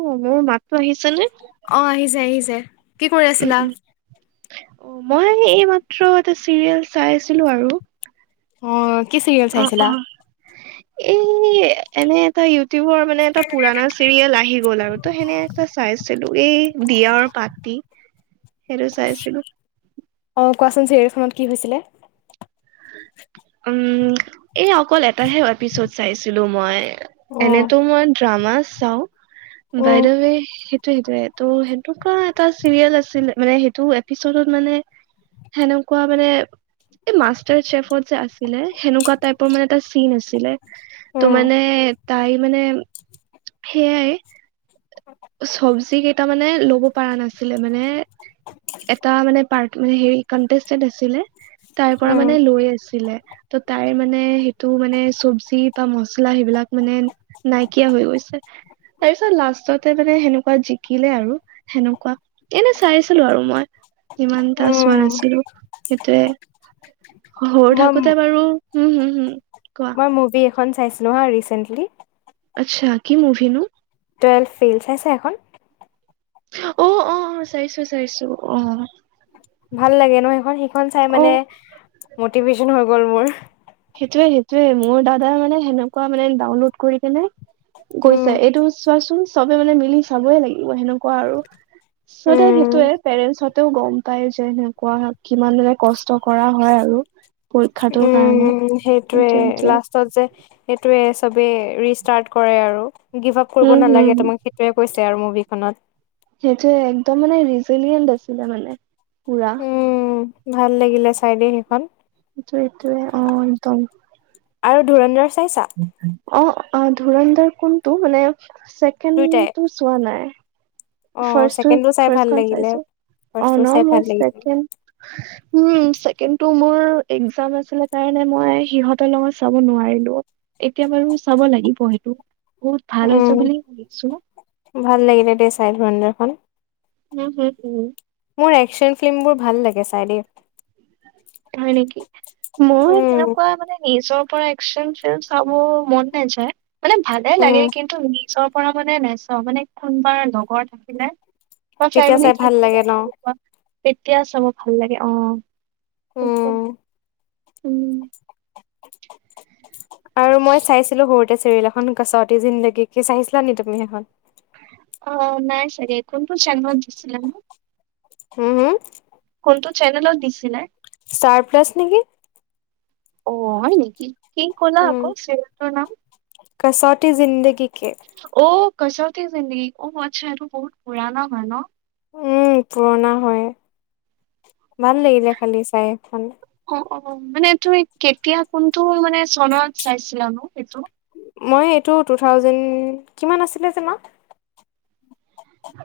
অ, মোৰ মাততো আহিছে নে? অ, আহিছে - আহিছে। কি কৰি উম আছিলা? -উম অ, মই এইমাত্ৰ এটা চিৰিয়েল চাই আছিলো আৰু। অ, কি চিৰিয়েল অ অ। চাইছিলা? এই এনে এটা ইউটিউবৰ মানে এটা পুৰানা চিৰিয়েল আহি গ'ল আৰু ত' সেনে এটা চাইছিলো এই দিয়া অৰ পাতি। সেইটো চাই আছিলো। অ, কোৱাচোন চিৰিয়েল খনত কি হৈছিলে? উম, এঅকল এটাহে এপিছড চাইছিলো মই। উম এনেতো মই ড্ৰামাচ চাও উম বাইদেৱে টো সেইটোৱেইটো সেইটো কাৰণ এটা চিৰিয়েল আছিল মানে সেইটো এপিচডত মানে সেনেকোৱা মানে এই মাষ্টাৰচেফত যে আছিলে সেনেকুৱা টাইপৰ মানে এটা চিন আছিলে ত' উম মানে তাই মানে সেয়াই চব্জি কেইটা মানে ল'ব পাৰা নাছিলে মানে এটা মানে পাৰ্ট মানে হেৰি কনটেষ্টেন্ত আছিলে তাৰ পৰা উম মানে লৈ আছিলে। ত' তাইৰ মানে সেইটো মানে চবজি বা মচলা সেইবিলাক মানে নাইকিয়া হৈ গৈছে তাৰপিছত লাষ্টত তে মানে সেনেকুৱা জিকিলে আৰু সেনেকুৱা এনে চাইছিলো আৰু মই। ইমান এটা উম চোৱা নাছিলো সেইটোয়ে। সৰু মই থাকোতে বাৰু হম -হম -হম। মই মুভি এখন চাইছিলো হা ৰিচেন্টলি আচ্ছা কি মূভি নো? টুৱেলভ ফেইল চাইছা এখন? অ', অ', অ', চাইছো -চাইছো অ, ভাল লাগে ন, এখন সেইখন চাই অ মানে মটিভেচন হৈ গ'ল মোৰ। সেইটোয়ে- সেইটোয়ে মোৰ দাদাই মানে সেনেকুৱা মানে ডাউনলোড কৰি কেনে উম গৈছে এইটো চোৱাচোন চবে মানে মিলি চাবই লাগিব সেনেকুৱা আৰু। চ' দে উম সেইটোয়ে পেৰেন্টচ হতেও গম পায় যে সেনেকুৱা কিমান মানে কষ্ট কৰা হয় আৰু। পৰীক্ষাটোৰ কাৰণে। উম, সেইটোৱে লাষ্টত যে এটোৱে চবে ৰিষ্টাৰ্ট কৰে আৰু। গিভ আপ কৰিব হম নালাগে হম তোমাক সেইটোৱে কৈছে আৰু মুভিখনত। সেইটোৱে একদম মানে ৰিজিলিয়েণ্ট আছিলে মানে পুৰা। উম, ভাল লাগিলে চাই দেই সেইখন। সেইটোৱেই- সেইটোৱেই অ, একদম। আৰু ধুৰনদৰ চাইছা? অ', অ', ধুৰনদৰ কোনটো মানে চেকেণ্ড দুইটাই টো চোৱা নাই। অ ফাৰ্ষ্ট টো ছেকেণ্ডটো চাই ভাল ফাৰ্ষ্টখন লাগিলে চাইচো অ, ফাৰ্ষ্টটো ন' চাই মই ভাল লাগিলে চেকেণ্ড উম, ছেকেণ্ডটো মোৰ একজাম আছিল কাৰণে মই সিহঁতৰ লগত চাব নোৱাৰিলোঁ। এতিয়া বাৰু চাব লাগিব সেইটো বহুত ভাল উম হৈছে বুলি ভাবিছোঁ। ভাল লাগিলে দেই চাই ধুৰনদৰখন। উম, হুম, উম, মোৰ একশচন ফিল্মবোৰ ভাল লাগে চাই দে। হয় নেকি? মোৰ উম সেনেকুৱা মানে নিজৰ পৰা একচন ফিল্ম চাব মন নেযায়। মানে ভালে উম লাগে কিন্তু নিজৰ পৰা মানে নেচাওঁ মানে কোনবাৰ লগৰ থাকিলে বা তেতিয়া চাই ফেমিলি ভাল লাগে থাকিলে ন সেনেকুৱা তেতিয়া চাব ভাল লাগে অ। উম সেইটোৱে উম। আৰু মই চাইছিলো সৰুতে চিৰিয়েল এখন কছতি জিন্দেগী কি চাইছিলা নেকি তুমি সেইখন? অঁ নাই চাগে কোন তো চেনেলত দিছিলে নো হম হুম কোনটো চেনেলত দিছিলে? ষ্টাৰ প্লাছ নেকি। অ হয় নেকি কি ক'লা উম আকৌ চিৰিয়েল খনৰ নাম কচৌটি জিন্দগী কে অঁ কছতি জিন্দগী অঁ মই আচ্ছা এইটো বহুত পুৰণা হয় ন উম পুৰণা হয় ভাল লাগিলে খালি চাই এখন অঁ অঁ মানে তুমি কেতিয়া কোনটো মানে চনত চাইছিলা সেইটো মই এইটো টু থাউজেণ্ড কিমান আছিলে যে মাহ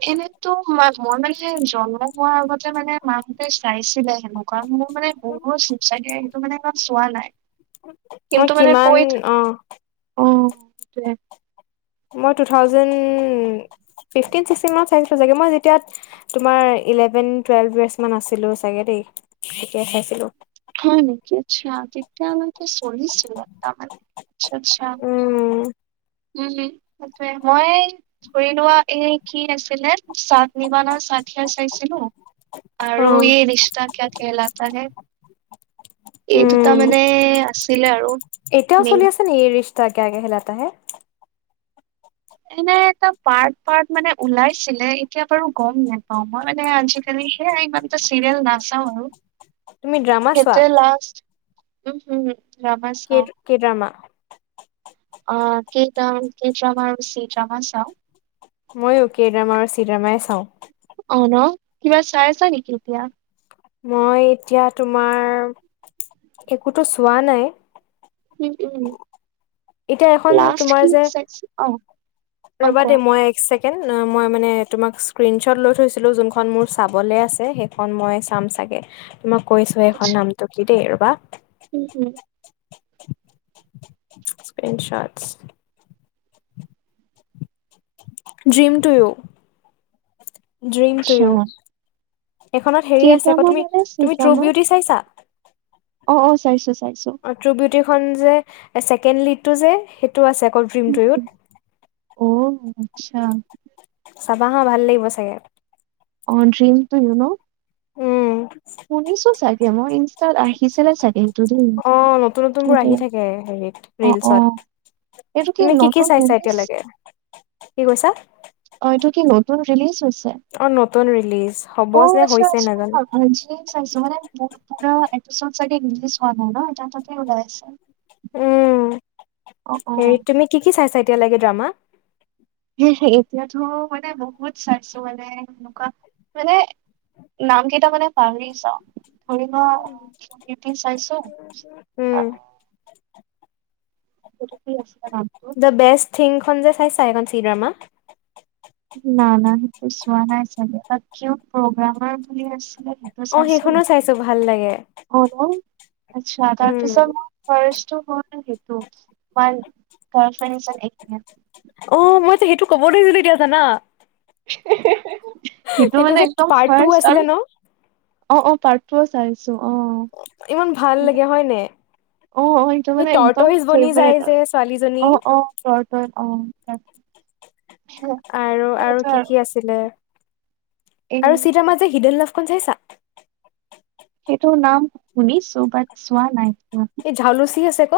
এনেতো ম মই মানে জন্ম হোৱাৰ আগতে মানে মাহতে চাইছিলে হেনেকুৱা মোৰ মানে ব চপ চাইডে সেটো মানে ইমান চোৱা নাই মই কিন্তু মানে কিমান কৈ থ অ অঁ সেইটোৱে মই two thousand fifteen sixteen মানত চাইছিলো চাগে মই যেতিয়া, তোমাৰ ইলেভেন টুৱেলভ বেছ আছিলো চাগে দেই তেতিয়া চাইছিলোঁ। হয় নেকি আচ্ছা কি চলিছিল তমাৰচত চাম উম উম সেইটোৱে মই ধৰি লোৱা এই কি আছিলে চাথ নিভানা সাথিয়া চাইছিলোঁ অ আৰু যে ৰিচতা কিয়া কেহলাতা হে। এই দুটা উম মানে আছিলে আৰু মেইন যে ৰিচতা কিয়া কেহলাতা হে। এনে এটা পাৰ্ট পাৰ্ট মানে ওলাইছিলে এতিয়া বাৰু গম নোপাও মই মানে আজিকালি সেয়াই ইমান চিৰিয়েল নচাওঁ আৰু তুমি ড্ৰামা চোৱা সেইটোৱেই লাষ্ট ড্ৰামা কে চাও কেদামা অ কটন কেদামা আৰু চিদামা চাও মইও কেদামা আৰু চিদামাই চাওঁ অ ন কিবা চাই আছা নেকি এতিয়া মই এতিয়া তোমাৰ একোতো চোৱা নাই উম উম এতিয়া এখন লাষ্ট তোমাৰ কি যে চাইছো অ অ ৰবা কোৱা দেই মই এক ছেকেণ্ড কেন মই মানে তোমাক স্ক্ৰীনশ্বট লৈ থৈছিলোঁ যোনখন মোৰ চাবলৈ আছে। খন মই চাম চাগে ত মই কৈছো আচ্ছা এইখন নামটো কি দেই ৰবা উম হুম ইনচাৰ্ট dream to you dream to আচ্ছা। ইউ এইখনত কে হেৰি আছে আকৌ ড্ৰামা তুমি মানে চি তুমি ট্ৰু ড্ৰামা? বিউটি চাইছা অ অ চাইছো চাইছো ট্ৰু বিউটিখন যে ছেকেণ্ড লিডটো যে সেইটো আছে আকৌ ড্ৰিম টুইত অ আচ্ছা চাবা হাঁ ভাল লাগিব চাগে অঁ ড্ৰ্ৰীমটো ইউ ন' [unintelligible] শুনিছো চাগে মই তাত আহিছিলে চাগেলটো দেই অ নতুন নতুনবোৰ সেইটে আহি থাকে হেৰিত অ অ ৰিলচত এইটো কি তুমি নতুন চাইছা ৰিলিছ এতিয়ালৈকে কি কৈছা? অ এইটো কি নতুন ৰিলিজ হৈছে অ নতুন ৰিলিজ হ'ব অ', যে আচ্ছা হৈছে আচ্ছা। নাজানো [unintelligible] উম অ', অ', হৰি তুমি কি কি চাইছা এতিয়ালকে ড্ৰামা? সেই এতিয়াতো মানে বহুত চাইছো মানে এনেকুৱা মানে- নাম কেইটা মানে পাহৰি জাওঁ। ধৰি লোৱা দি চাইছো উম, আঁ - এইটো কি আছিলে নাম? দা বেষ্ট থিংখন যে চাইছা এইখন চিনেমা? না না সেইটো চোৱা নাই চাগে প্ৰগ্ৰামৰ বুলি আছে। অ', চাইছো সেইখনো চাইছো ভাল লাগে। হল আচ্ছা উম, [unintelligible] ফষ্টো [unintelligible] অঁ, মইতো সেইটো ক'ব ধৰিছিলোঁ এতিয়া জানা। সেইটো মানে যে একদম পাৰ্ট টু ফাৰ্ষ্ট আছিলে আৰু- ন? অঁ অঁ পাৰ্ট টু চাইছো অঁ। ইমান ভাল লাগে হয় নাই। অ অ সেইটো সেই মানে একদম টৰটইছ বনি যায় যে ছোৱালীজনী। তই তই অ ত- আৰু আৰু কি কি আছিলে? আৰু এই চিত আ মা হৃদল্লাভখন চাইছা? সেইটো নাম শুনিছো বাত চোৱা নাই। সেইটো। এই ঝাউলুচি আছে ক।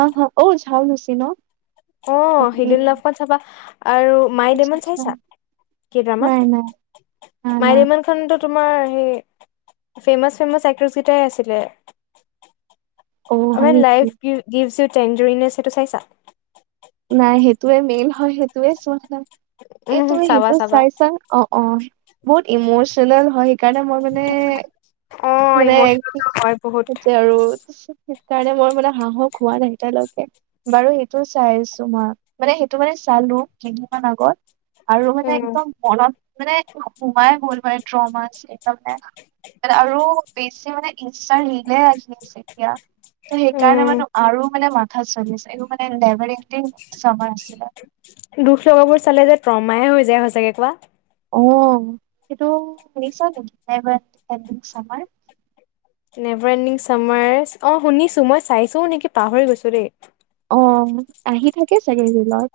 অ হ ঝাউলুছি ন। অ অকে। হিদল্লাভখন চাবা আৰু। মাই দেম আচ্ছা আচ্ছা চাইছা কেদেমা নাই নাই না না মাইদেমা- খনো তোমাৰ সেই ফেমাচ ফেমাচ এক্ট্ৰছ কেইটাই আছিলে। অ হয় আমি নেকি? লাইফ গিভ গিভচি ই টেন টুৰিনেছ সেইটো চাইছা। নাই সেইটোৱে মেন হয় সেইটোৱে চোৱা না উম চাবা সেইটো চাবা চাই চাঙ। অ অ বহুত ইমচনেল হয় সেইকাৰণে মই মানে- অ মানে ইমোচনেল সেই হয় বহুত যে আৰু- সেই কাৰণে মই মানে সাহস হোৱা নাই এতিয়ালৈকে বাৰু সেইটো চাইছ- তোমাৰ মানে সেইটো মানে চালো কেইদিনমান আগত আৰু মানে উম একদম মনত- মানে সোমাই গ'ল মানে ড্ৰ'মাছ ত মানে- মানে আৰু বেছি মানে ইনষ্টাৰ ৰিলে আহি- এতিয়া ত সেইকাৰণে উম মানে আৰু মানে মাথা চলি আছে এইবোৰ লেভাৰিং- ছময় আছিলে। দুখ লগাবোৰ চালে যে ট্ৰমায়ে হৈ যায় সঁচাকে কোৱা। অ সেইটো শুনিছা নেকি নেভাৰনিং টেনদিং চামাৰ। নেভাৰনিং চামাৰ অ শুনিছো মই চাইছো নেকি পাহৰি গৈছো দেই। অঁ, আহি থাকে চাগে ৰিলত-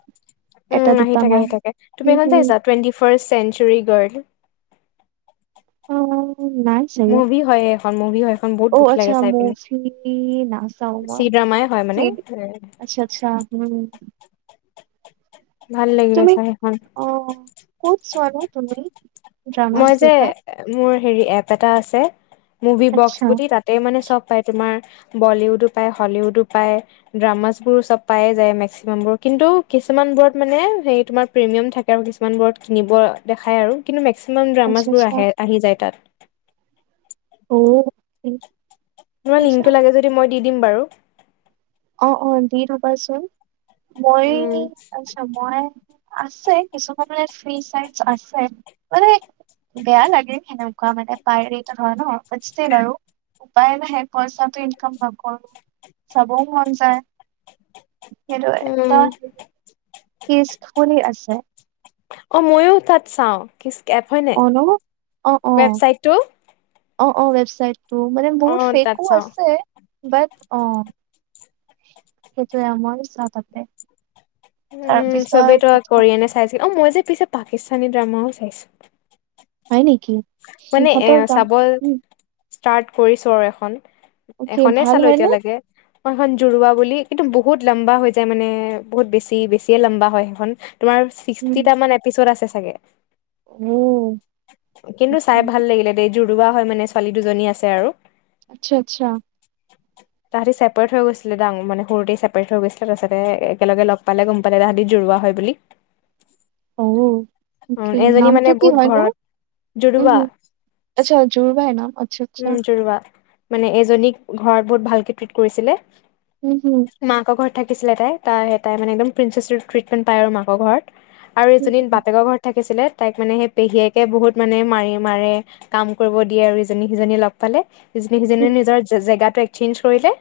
এটা উম আহি থাকে, দুটামান। আহি থাকে তুমি উম এখন চাই হুম। চা টুৱেণ্টি ফাৰ্ষ্ট চেঞ্চুৰী গাৰ্ল। অঁ নাই। চাগে মুভি হয় এইখন মুভি হয় এখন বহুত অ দুখ আচ্ছা লাগে চাই পিনি মুভি নাচাও চি মই। ড্ৰামাই হয় মানে। চিৰি উম আচ্ছা আচ্ছা উম। ভাল লাগিলে তুমি চাই সেইখন অঁ ক'ত চোৱানো তুমি? ড্ৰামাছ মই যে কেইটা? মোৰ হেৰি এপ এটা আছে মুভি বক্সপ আচ্ছা বুলি তাত- তাতে মানে চব পায় তোমাৰ বলীউডো পায় হলিউডো পায়। ড্ৰামাছ বোৰো চব পায়ে যায় মেক্সিমাবোৰ কিন্তু কিছুমান বোৰত মানে হাই তোমাৰ প্ৰিমিয়াম থাকে আৰু কিছুমান বোৰত কিনিব দেখাই আৰু কিন্তু মেক্সিমাম ড্ৰামাছ আচ্ছা বোৰ আচ্ছা আহে আহি যায় তাত। ওহ। তোমাৰ লিংকটো লাগে যদি মই দি দিম বাৰু। অঁ অঁ দি থবাচোন। মই- উম মই আছে কিছুমান মানে ফ্ৰী চাই আছে, মানে- বেয়া লাগে সেনেকুৱা মানে [unintelligible] ন' বাট ইচটিল আৰু। উপায় নাই সেই পইচাটো ইনকম নকৰো, চবে মন যায়, সেইটোৱে উম ত' কিজ, শুনি আছে। অ', ময়ো তাত চাও, স্কেম হয়নে, অ ন অ অ ৱেবচাইটটো? অ', অ, ৱেবচাইটটো, মানে অ বহুত তাত ফ্ৰেকো চাওঁ আছে, বাট অ, সেইটোৱে আ মইয়ো চাও তাতে, উম চবেতো তাৰপিছত কৰিয়ানে চাইছিল অ, মই যে পিছে পাকিস্তানী ড্ৰামাও চাইছো। হয় নেকি? মানে এ সিহঁতৰ দাম চাবৰ উম ষ্টাৰ্ট কৰিছোঁ আৰু এখন, অকে এখনেই ভাল চালো হয়নে এতিয়ালৈকে। মই সেখন জোৰোৱা বুলি কিন্তু বহুত লম্বা হৈ যায় মানে, বহুত বেছি বেছিয়ে লম্বা হয় সেইখন। তোমাৰ উম, ছিক্সটিটা মান এপিচড আছে চাগে। অ', কিন্তু অ'কে, চাই ভাল লাগিলে দেই জুৰুবা হয় মানে ছোৱালী দুজনী আছে আৰু। আচ্ছা আচ্ছা, তাহাতি ছেপাৰেট হৈ গৈছিলে [unintelligible] সৰুতে ছেপাৰেট হৈ গৈছিলে তাৰপিছতে একেলগে লগ পালে গম পালে তাহাঁতি জুৰোৱা হয় বুলি। অ', উম অকে এজনী নামটো মানে কি বহুত হয় নো? ঘৰত উম জুৰুৱা হুম, আচ্ছা জুৰবাই ন' আচ্ছা, আচ্ছা। উম জোৰুৱা, মানে এজনীক ঘৰত বহুত ভালকে ট্ৰিট কৰিছিলে। উম হুম, মাকৰ ঘৰত থাকিছিলে তাই তাই তাই মানে একদম প্ৰিচছেচ ট্ৰিটমেণ্ট পায় আৰু মাকৰ ঘৰত। আৰু উম, এজনীৰ বা বাপেকৰ ঘৰত থাকিছিলে তাইক মানে সেই পেহীয়েকে বহুত মানে মাৰি মাৰে কাম কৰিব দিয়ে আৰু জিবি ইজনী সিজনীয়ে লগ পালে সিজনী সিজনী উম, নিজৰ জেগাটো একচেঞ্জ কৰিলে।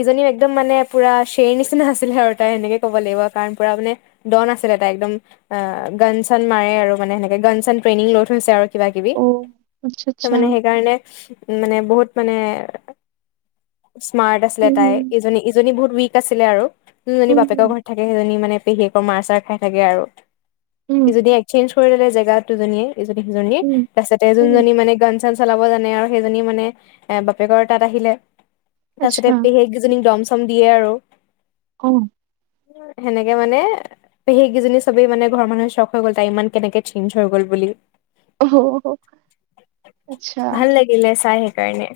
ইজনীও একদম মানে পুৰা শ্বেৰ নিচিনা আছিলে আৰু তাই সেনেকে ক'ব লাগিব কাৰণ পুৰা মানে ডন আছিলে তাই একদম, আ গান চান মাৰে আৰু মানে সেনেকে গান চান ট্ৰেইনিং লৈ থৈছে আৰু। কিবা কিবি, অ', আচ্ছা, ত' আচ্ছা, মানে সেইকাৰণে, উম মানে বহুত মানে স্মাৰ্ট আছিলে উম, তাই ইজনী ইজনী বহুত উইক আছিলে আৰু, যোনজনী হুম, উম, বাপেকৰ হুম, ঘৰত থাকে সেইজনী মানে পেহীয়েকৰ মাৰ চাৰ খাই থাকে আৰু, উম, সি যদি চেঞ্জ কৰি দলে জেগাত দুজনীয়ে ইজনী সিজনীৰ, উম, তাৰপিছতে উম, যোনজনী মানে গান চলাব জানে আৰু সেইজনীয়ে মানে, এ বাপেকৰ তাত আহিলে। আচ্ছা, তাৰপিছতে পেহিয়েক কেইজনীয়ে দম চম দিয়ে আৰু। অ', সেনেকে মানে পেহীয়েককেইজনী চবেই মানে ঘৰৰ মানুহ চখ হৈ গ'ল তাই ইমান কেনেকে চেঞজ হৈ গ'ল বুলি। অ', হ। ভাল লাগিলে চাই সেইকাৰণে।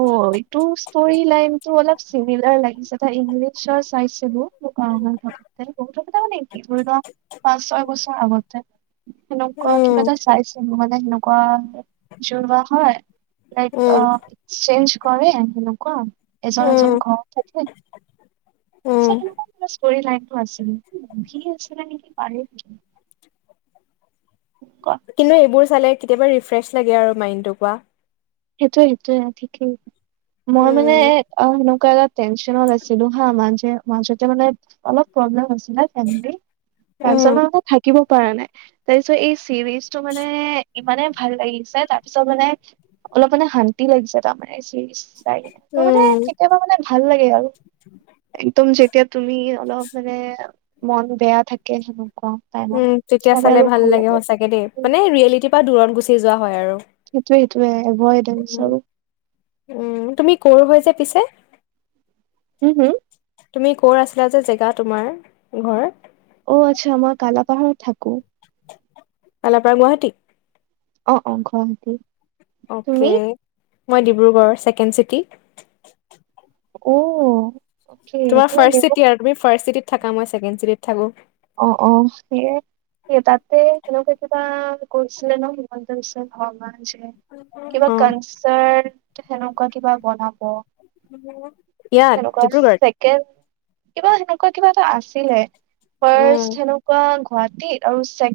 অ', এইটো ষ্টৰি লাইনটো অলপ চিমিলাৰ লাগিছে তাৰ ইংলিছৰ চাইছিলো। [unintelligible] ধৰি লওক পাঁচ ছয় বছৰ আগতে। সেনেকুৱা উম কিবা এটা চাইছোঁ নহয় সেনেকুৱা, জোৰৱা হয়। লাইক উম আ চেঞ্জ কৰে আৰু তেনেকুৱা, এজন উম এজন ঘৰত থাকে। উম [unintelligible] ষ্টৰী লাইনটো আছিল, মুভি আছিলে নেকি পাহৰি গলোঁ। [unintelligible] কিন্তু এইবোৰ চালে কেতিয়াবা ৰিফ্ৰেছ লাগে আৰু মাইণ্ডটো কোৱা। সেইটোৱে সেইটোৱে ঠিকেই, মই মানে উম এ আ সে কালি ৰাত টেনচনত আছিলো হা মা-মাজতে মানে, অলপ প্ৰব্লেব হৈছ [unintelligible] উম তাৰপিছতে মই আকৌ থাকিব পৰা নাই। তাৰপিছত এই চিৰিজটো মানে, ইমানে ভাল লাগিছে তাৰপিছত মানে অলপ মানে শান্তি লাগিছে তাৰমানে চিৰিছ চাই কিনে ত মানে উম, কেতিয়াবা মানে ভাল লাগে আৰু। একদম যেতিয়া তুমি অলপ মানে মন বেয়া থাকে শুনো। উম তেতিয়া চালে ভাল লাগে সচাকে দেই মানে ৰিয়েলিটিৰ পৰা দূৰত গুচি যোৱা হয় আৰু সেইটোৱে সেইটোৱে অভয়ডেন্স উম, আৰু। উম তুমি কৰ হৈ যে পিছে? উম হুম। তুমি ক'ৰ আছিলা যে জেগা তোমাৰ ঘৰ? অ আচ্ছা আমাৰ কালাপাহাৰত থাকো। কালাপাহাৰ গুৱাহাটী। অ অ গুৱাহাটী। তুমি অকে মই ডিব্ৰুগড় ছেকেণ্ড চিটি। অ। অকে তোমাৰ তুমি ফাৰ্ষ্ট দিব চিটি আৰু তুমি ফাৰ্ষ্ট চিটিত থাকা মই ছেকেণ্ড চিটিত থাকো। অ অ সেয়াই তাতে তেনেকোৱা কিবা কৰিছিলে ন। কিবা অ', কানচ চাৰ সেনেকুৱা কিবা বনাব। [unintelligible] সেনেকুৱা ডিব্ৰুগড়ত? ছেকেণ্ড কিবা সেনেকুৱা কিবা এটা আছিলে। উম। ফাৰ্ষ্ট সেনেকুৱা গুৱাহাটীত আৰু ছে